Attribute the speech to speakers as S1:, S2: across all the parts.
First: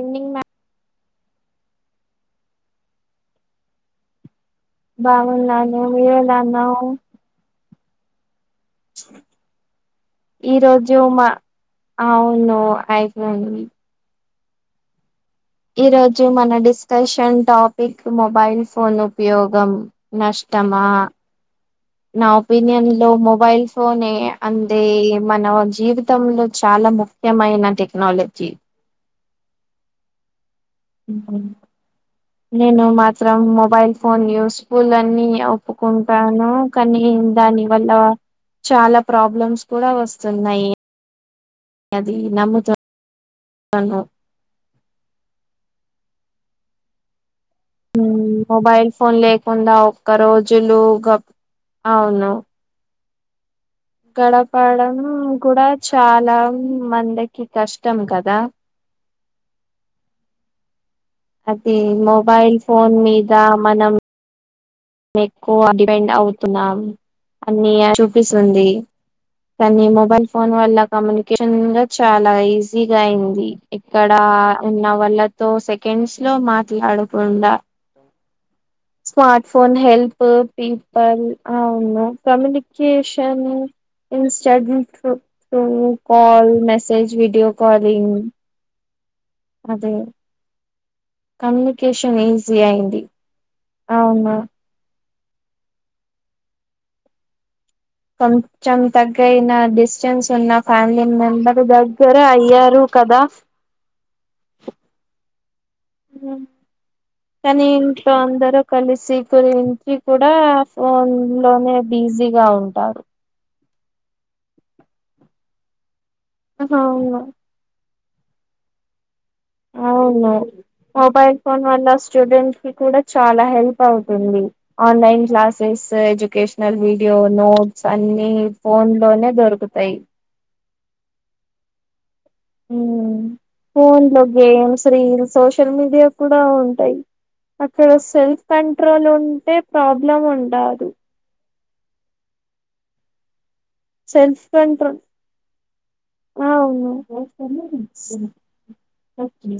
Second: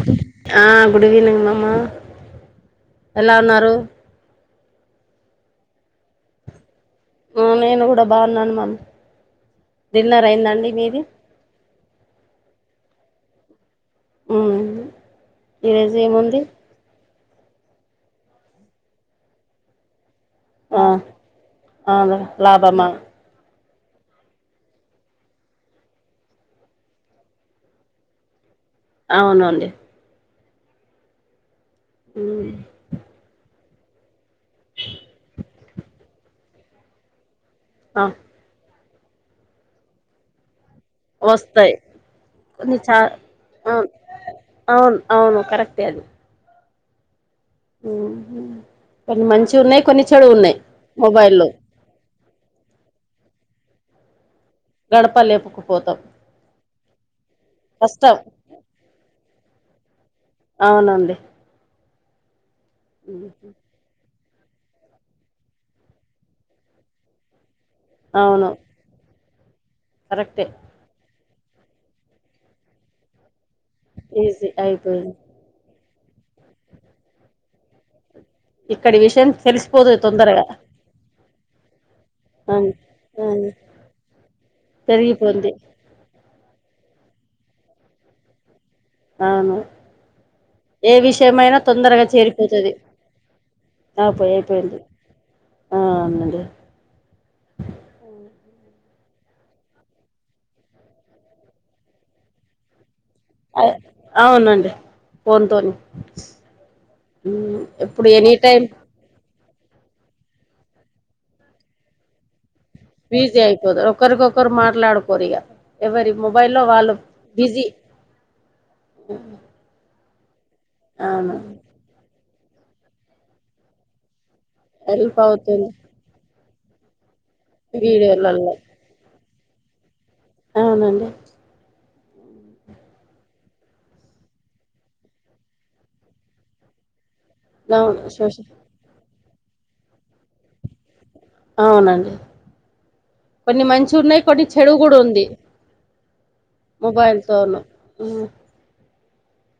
S1: Ending మ
S2: ఆ good evening మామ్మ ఎలా ఉన్నారు
S1: బాగున్నాను నీవెలా ఉన్నావు
S2: నేను కూడా బాగున్నానమా
S1: ఈరోజు
S2: మీది
S1: మా అవును అయి అవును
S2: ఉహు
S1: ఈరోజు మన డిస్కర్షన్ టాపిక్ మొబైల్ ఫోన్ ఉపయోగం
S2: ఆ
S1: నష్టమా
S2: అవును
S1: నా
S2: లాభమా
S1: ఒపీనియన్లో మొబైల్స్ ఫోనే అంటే మన జీవితంలో చాలా ముఖ్యమైన టెక్నాలజీ
S2: అవునండి మ్మ్.
S1: నేను మాత్రం మొబైల్ ఫోన్ యూస్ఫుల్ అన్ని ఒప్పుకుంటాను కానీ దాని వల్ల
S2: ఆ,
S1: చాలా ప్రాబ్లమ్స్ కూడా వస్తున్నాయి
S2: వస్తాయ్
S1: అది
S2: కొన్ని
S1: నమ్ముతున్నాను
S2: చా అవును అవును అవును కరెక్టే అది మ్మ్.
S1: మొబైల్ ఫోన్
S2: కొన్ని మంచి
S1: లేకుండా
S2: ఉన్నాయి కొన్ని
S1: ఒక్క
S2: చెడు ఉన్నాయి
S1: రోజులు
S2: మొబైల్లో
S1: అవును గడపడం కూడా
S2: గడపలేపకపోతాం
S1: చాలా మంది కష్టం కదా
S2: అవునండి
S1: అది మొబైల్ ఫోన్
S2: మ్మ్.
S1: మీద మనం మే ఎక్కువ డిపెండ్ అవుతున్నాం అన్ని
S2: అవును
S1: చూపిస్తుంది కానీ మొబైల్
S2: కరెక్టే
S1: ఫోన్ వల్ల కమ్యూనికేషన్ గా చాలా ఈజీగా అయింది ఇక్కడ
S2: ఈజీ
S1: ఉన్న
S2: అయిపోయింది
S1: వాళ్లతో సెకండ్స్ లో మాట్లాడకుండా
S2: ఇక్కడి విషయ
S1: స్మార్ట్ ఫోన్ హెల్ప్ పీపల్ ఆవును
S2: అవును
S1: కమ్యనికేషన్
S2: అవును పెరిగిపోంది
S1: ఇన్స్టడీర్రూ కాల్ మెసేజ్ విడియో కాలింగ్
S2: అవును
S1: అదే
S2: ఏ విషయమైనా తొందరగా
S1: కమ్యూనికేషన్ ఈజీ
S2: చేరిపోతది
S1: అయింది
S2: ఆ
S1: అవును
S2: పోయిఅయిపోయింది ఆ అనండి
S1: కొంచం తగ్గయిన డిస్టెన్స్ ఉన్న ఫ్యామిలీ మెంబర్ దగ్గర అయ్యారు కదా
S2: అ అవునండి ఫోన్ తోని
S1: కాని
S2: ఇప్పుడు
S1: ఇంట్లో
S2: ఎనీ
S1: అందరు
S2: టైం
S1: కలిసి గురించి కూడా ఫోన్ లోనే బిజీగా ఉం
S2: బీజీ అయికద ఒకరికి ఒకరు మాట్లాడుకోరు ఇగ ఎవరి మొబైల్లో వాళ్ళు
S1: అవును
S2: బిజీ
S1: అవును మొబైల్
S2: అవును
S1: ఫోన్ వల్ల స్టూడెంట్ కూడా చాలా హెల్ప్ అవుతుంది
S2: హెల్ప్
S1: ఆన్లైన్
S2: అవుతుంది
S1: క్లాసెస్ ఎడ్యుకేషనల్ వ వీడియో నోట్స్ అన్ని
S2: వీడియోలల్లో
S1: ఫోన్ లోనే దొరుకుతాయి
S2: అవునండి
S1: ఉమ్ ఫోన్ లో గేమ్స్ రీల్స్ సోషల్ మీడియా కూడా ఉంటాయి అక్కడ
S2: అవును
S1: సెల్ఫ్
S2: సోషల్
S1: కంట్రోల్ ఉంటే ప్రాబ్లం ఉండదు
S2: అవునండి కొన్ని మంచి ఉన్నాయి కొన్ని
S1: సెల్ఫ్
S2: చెడు కూడా
S1: కంట్రోల్
S2: ఉంది
S1: అవును
S2: మొబైల్ తోను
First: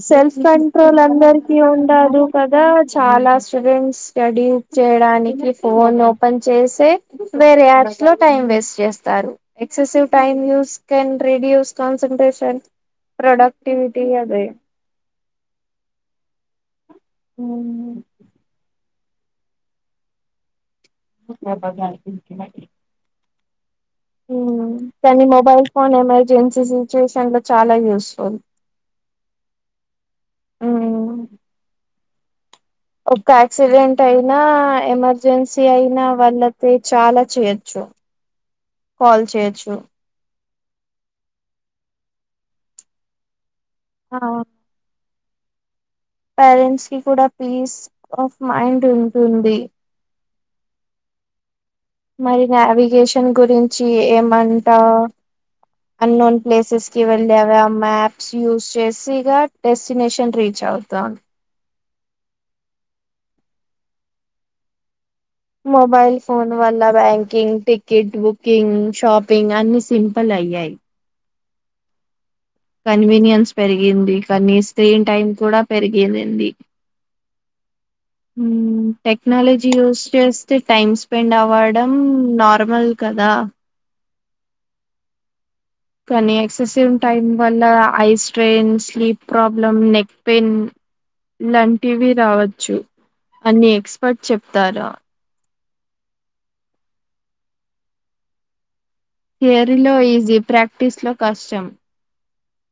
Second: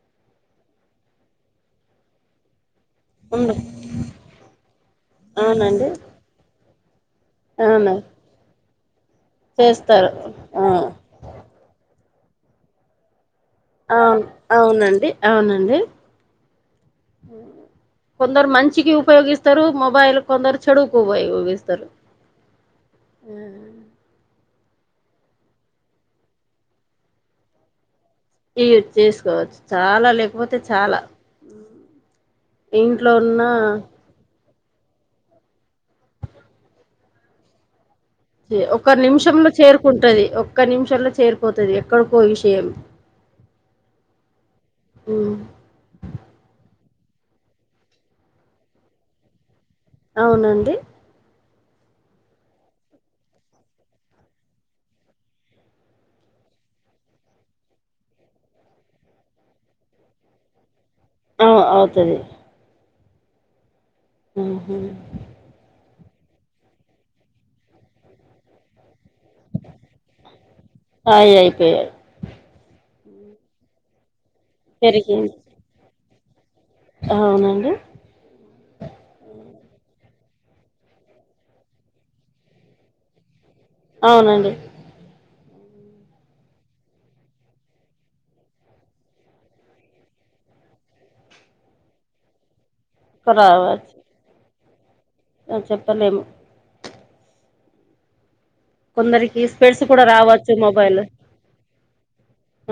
S1: సెల్ఫ్ కంట్రోల్ అందరికి ఉండదు కదా చాలా
S2: ఉండు
S1: స్టూడెంట్స్ స్టడీ చేయడానికి
S2: అవునండి
S1: ఫోన్ ఓపెన్ చేసే వేరే
S2: అవును
S1: యాప్ లో టైమ్ వేస్ట్ చేస్తారు ఎక్సెసివ్
S2: చేస్తారు
S1: టైమ్
S2: ఆ
S1: యూస్ కం కాసెరేషన్ ప్రొడక్ట్
S2: ఆహ్ అవునండి అవునండి
S1: ఉమ్
S2: కొందరు మంచికి ఉపయోగిస్తారు మొబైల్ కొందరు చెడువుకు ఉపయోగిస్తారు
S1: కానీ మొబైల్ ఫోన్ ఎమర్జెన్సీ చేస చాలా యూస్
S2: ఈ చేసుకోవచ్చు చాలా లేకపోతే చాలా ఇంట్లో
S1: ఒక
S2: ఉన్న
S1: ఆక్సిడెంట్ అయినా ఎమర్జెన్సీ అయిన వళ్లకి చాలా చేయొచ్చు
S2: ఒక
S1: కాల్
S2: నిమిషంలో
S1: చేయొచ్చు
S2: చేరుకుంటది ఒక్క నిమిషంలో చేరిపోతుంది ఎక్కడికో విషయం
S1: ఆహ్
S2: ఉమ్
S1: పేరెంట్స్ కి కూడా పీస్ ఆఫ్ మైండ్ ఉంటుంది
S2: అవునండి
S1: మరి నావిగేషన్ గురించి ఏమంటా అన్నోన్ ప్లేసెస్ కి వెళ్ళే ఆమె మ్యాప్స్ యూస్ చేసి ఇ డెస్టినేషన్ రీచ్ అవుత
S2: ఆహ్ అవుతుంది హుహ్
S1: మోబైల్ ఫోన్ వాల్ళ banking ticket booking shopping అన్ని సింపుల్ అయ్యాయి
S2: ఉమ్
S1: కన్వీనియన్స్ పెరిగింది కానీ స్క్రీన్ టైమ్
S2: పెరిగింది
S1: కూడా పెరిగిందిడి
S2: అవునండి
S1: ఉమ్ టెక్నలోజీ స్ జస్ట్ టైమ్ స్పెండ్ అవ్వడం నార్మల్ కదా
S2: అవునండి
S1: కానీ ఎక్సెసివ్ టైం వల్ల ఐ స్ట్రెయిన్కి ప్రాబ్లం నెక్ పెయిన్ ఇలాంటివి రావచ్చు అన్ని
S2: రావచ్చు
S1: ఎక్స్పర్ట్ చెప్తారా
S2: చెప్పలేము కొందరికి స్పెడ్స్
S1: థియరీలో
S2: కూడా
S1: ఈజీ
S2: రావచ్చు మొబైల్
S1: ప్రాక్టీస్ లో కష్టం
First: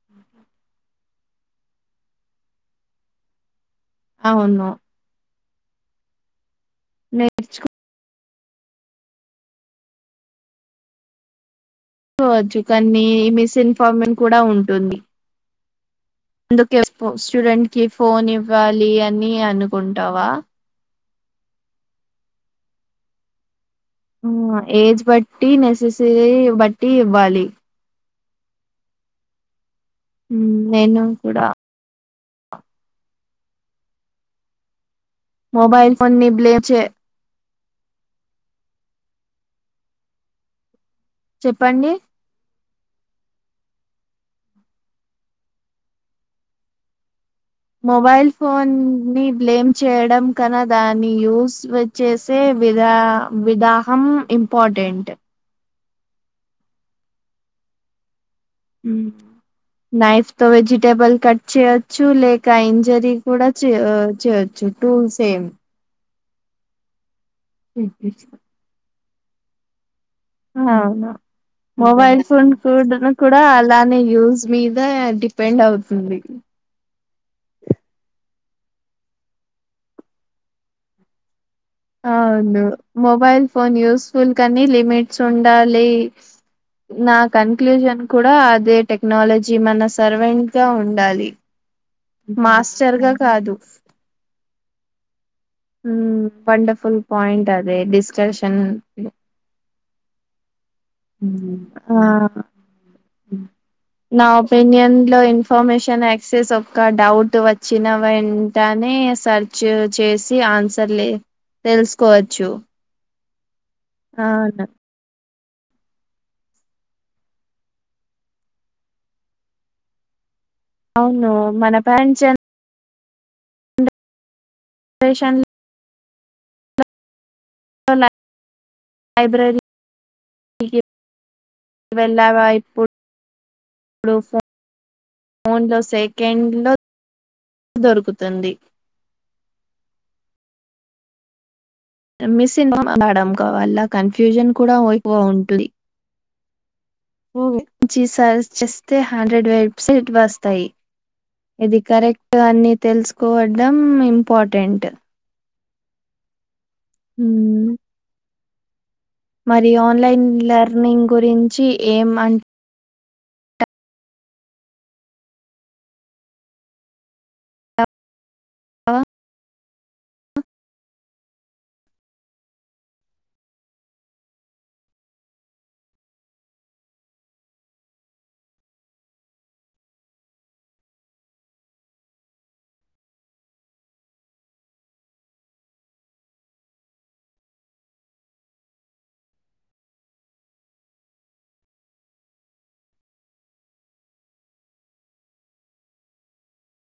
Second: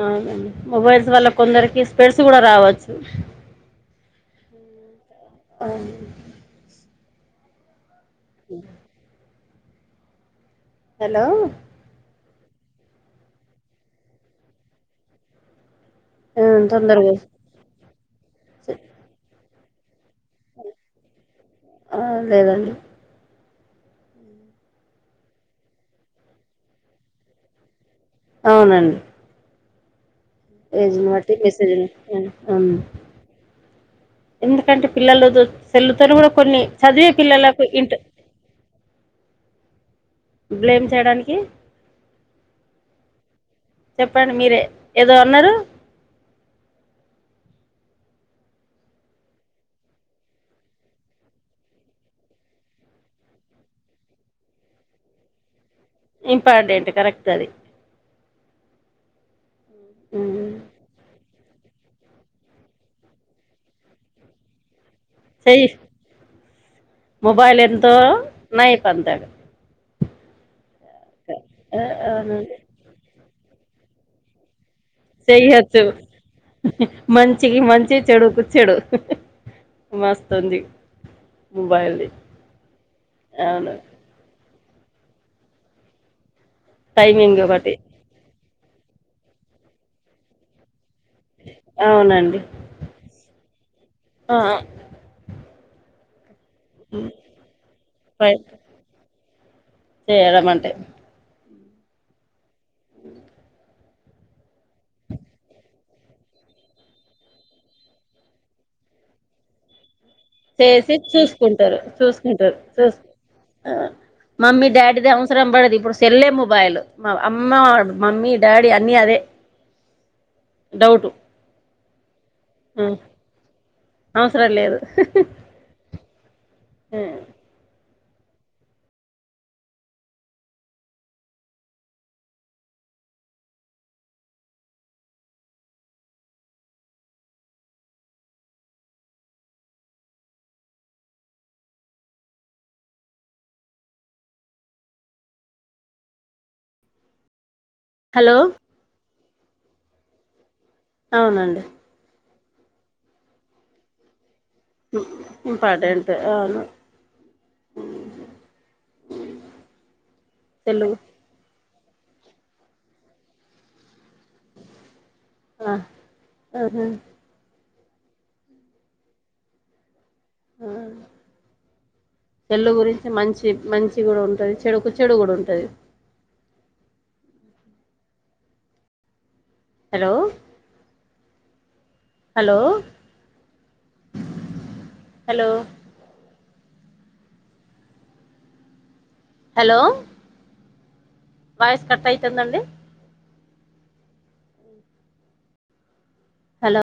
S2: అవునండి మొబైల్స్ వల్ల కొందరికి స్పెడ్స్ కూడా రావచ్చు
S1: అవును
S2: ఆహ్
S1: నేర్చుకో
S2: అ హలో
S1: కోవచ్చు కాన్ మీ మిస్ఇన్ఫార్మషన్ కూడ ఉంటుంది
S2: ఆ,
S1: అందుకే ఫొ
S2: తొందరగా
S1: స్టూడెంట్ కి ఫోన్ ఇవ్వాలి అని అను టవా
S2: ఆ లేదండి
S1: ఆ ఏజ్ బట్టి నెససరీ బట్టి ఇవ్వాలి
S2: ఔనన్
S1: ఉమ్,
S2: ఏజ్
S1: నేను
S2: ని వట్టి
S1: కూడా
S2: [unintelligible] ఎందుకంటే పిల్లలతో
S1: మొబైల్
S2: చెల్లుతారు
S1: ఫోన్
S2: కూడా
S1: ని
S2: కొన్ని
S1: బ్లేమ్ చే
S2: చదివే పిల్లలకు ఇంటి బ్లేమ్ చేయడానికి
S1: చెప్పండి
S2: చెప్పండి మీరె ఏదో అన్నరు
S1: మొబైల్ ఫోన్ ని బ్లేమ్ చేయడం కన్నా దాన్ని యూస్ వ చేేసే విదా విదాహం ఇంపార్టెంట్
S2: ఇంపార్టెంట్ కరెక్ట్ అది
S1: నైఫ్తో
S2: ఉమ్.
S1: వెజిటెబల్ కట్ చే చ్చు లేక ఇంజరీ కూడ చేయొ చేయొచ్చు టూల్ సేమ్
S2: చెయ్యి మొబైల్ ఎంతో నయి పంతగ
S1: ఆహ మొబైల్ ఫోన్
S2: అవునండి
S1: కూడా అలానే యూజ్ మీ
S2: సేయచ్చు మంచికి మంచి చెడుకు చెడు మస్త్ ఉంది
S1: ఔను మొబైల్
S2: అవును
S1: ఫోన్ యూస్ఫుల్ కనీ లిమిట్స్ ఉండాలి నా
S2: టైమింగ్ ఒకటి
S1: కన్క్లూజన్ కూడా అదే టెక్నాలజీ మన సర్వెంట్ గా ఉండాలి మాస్టర్గా కాదు
S2: అఆ
S1: వండఫుల్ పాయింట్ అదే
S2: పై
S1: డిస్కషన్
S2: చేయడం అంటే
S1: ఆ నా ఒపీనియన్ లో ఇన్ఫర్మేషన్ యాక్సెస్ ఒక క డౌట్ వచ్చిన వెంటనే సర్చ్
S2: చేసి చూస్కుంటరు
S1: తెలుసుకోవచ్చు
S2: చూస్కుంటరు చూస్ అ
S1: అవును
S2: మమ్మీ డాడీ ద అ అవసరం పడదు ఇప్పుడు సెల్లే మొబైల్లు మా అమ్మ మమ్మీ డాడీ అన్ని అదే
S1: ఔను మన పేరెంట్స్
S2: అ
S1: జనరేషన్
S2: అవసరం లేదు హు
S1: ల లైబ్రరీ వెల్లావ [unintelligible] ఫోన్ లో సెకండ్ లో దొరుకుతుంది
S2: అ
S1: మిస్న్ మడం కావల్ల కన్ఫ్యూజన్ కూడా ఎక్కువ ఉంటది జీ
S2: హలో
S1: సార్ చేస్తే హండ్రెడ్ వెబ్ సైట్ వస్తాయి
S2: అవునండి
S1: ఇది కరెక్ట్ అని తెలుస్కోవడం ఇంపార్టెంట్
S2: ఇంపార్టెంట్ ఆ
S1: ఉ మరి ఆన్లైన్
S2: తెలుగు
S1: లర్నింగ్ గురించి ఏం అన్
S2: ఆ ఆహా
S1: అ అ
S2: ఆ చెల్లు గురించి మంచి మంచి కూడా ఉంటది చెడుకు చెడు కూడా ఉంటది హలో హలో హలో హలో వయసు కట్ అయితందండి హలో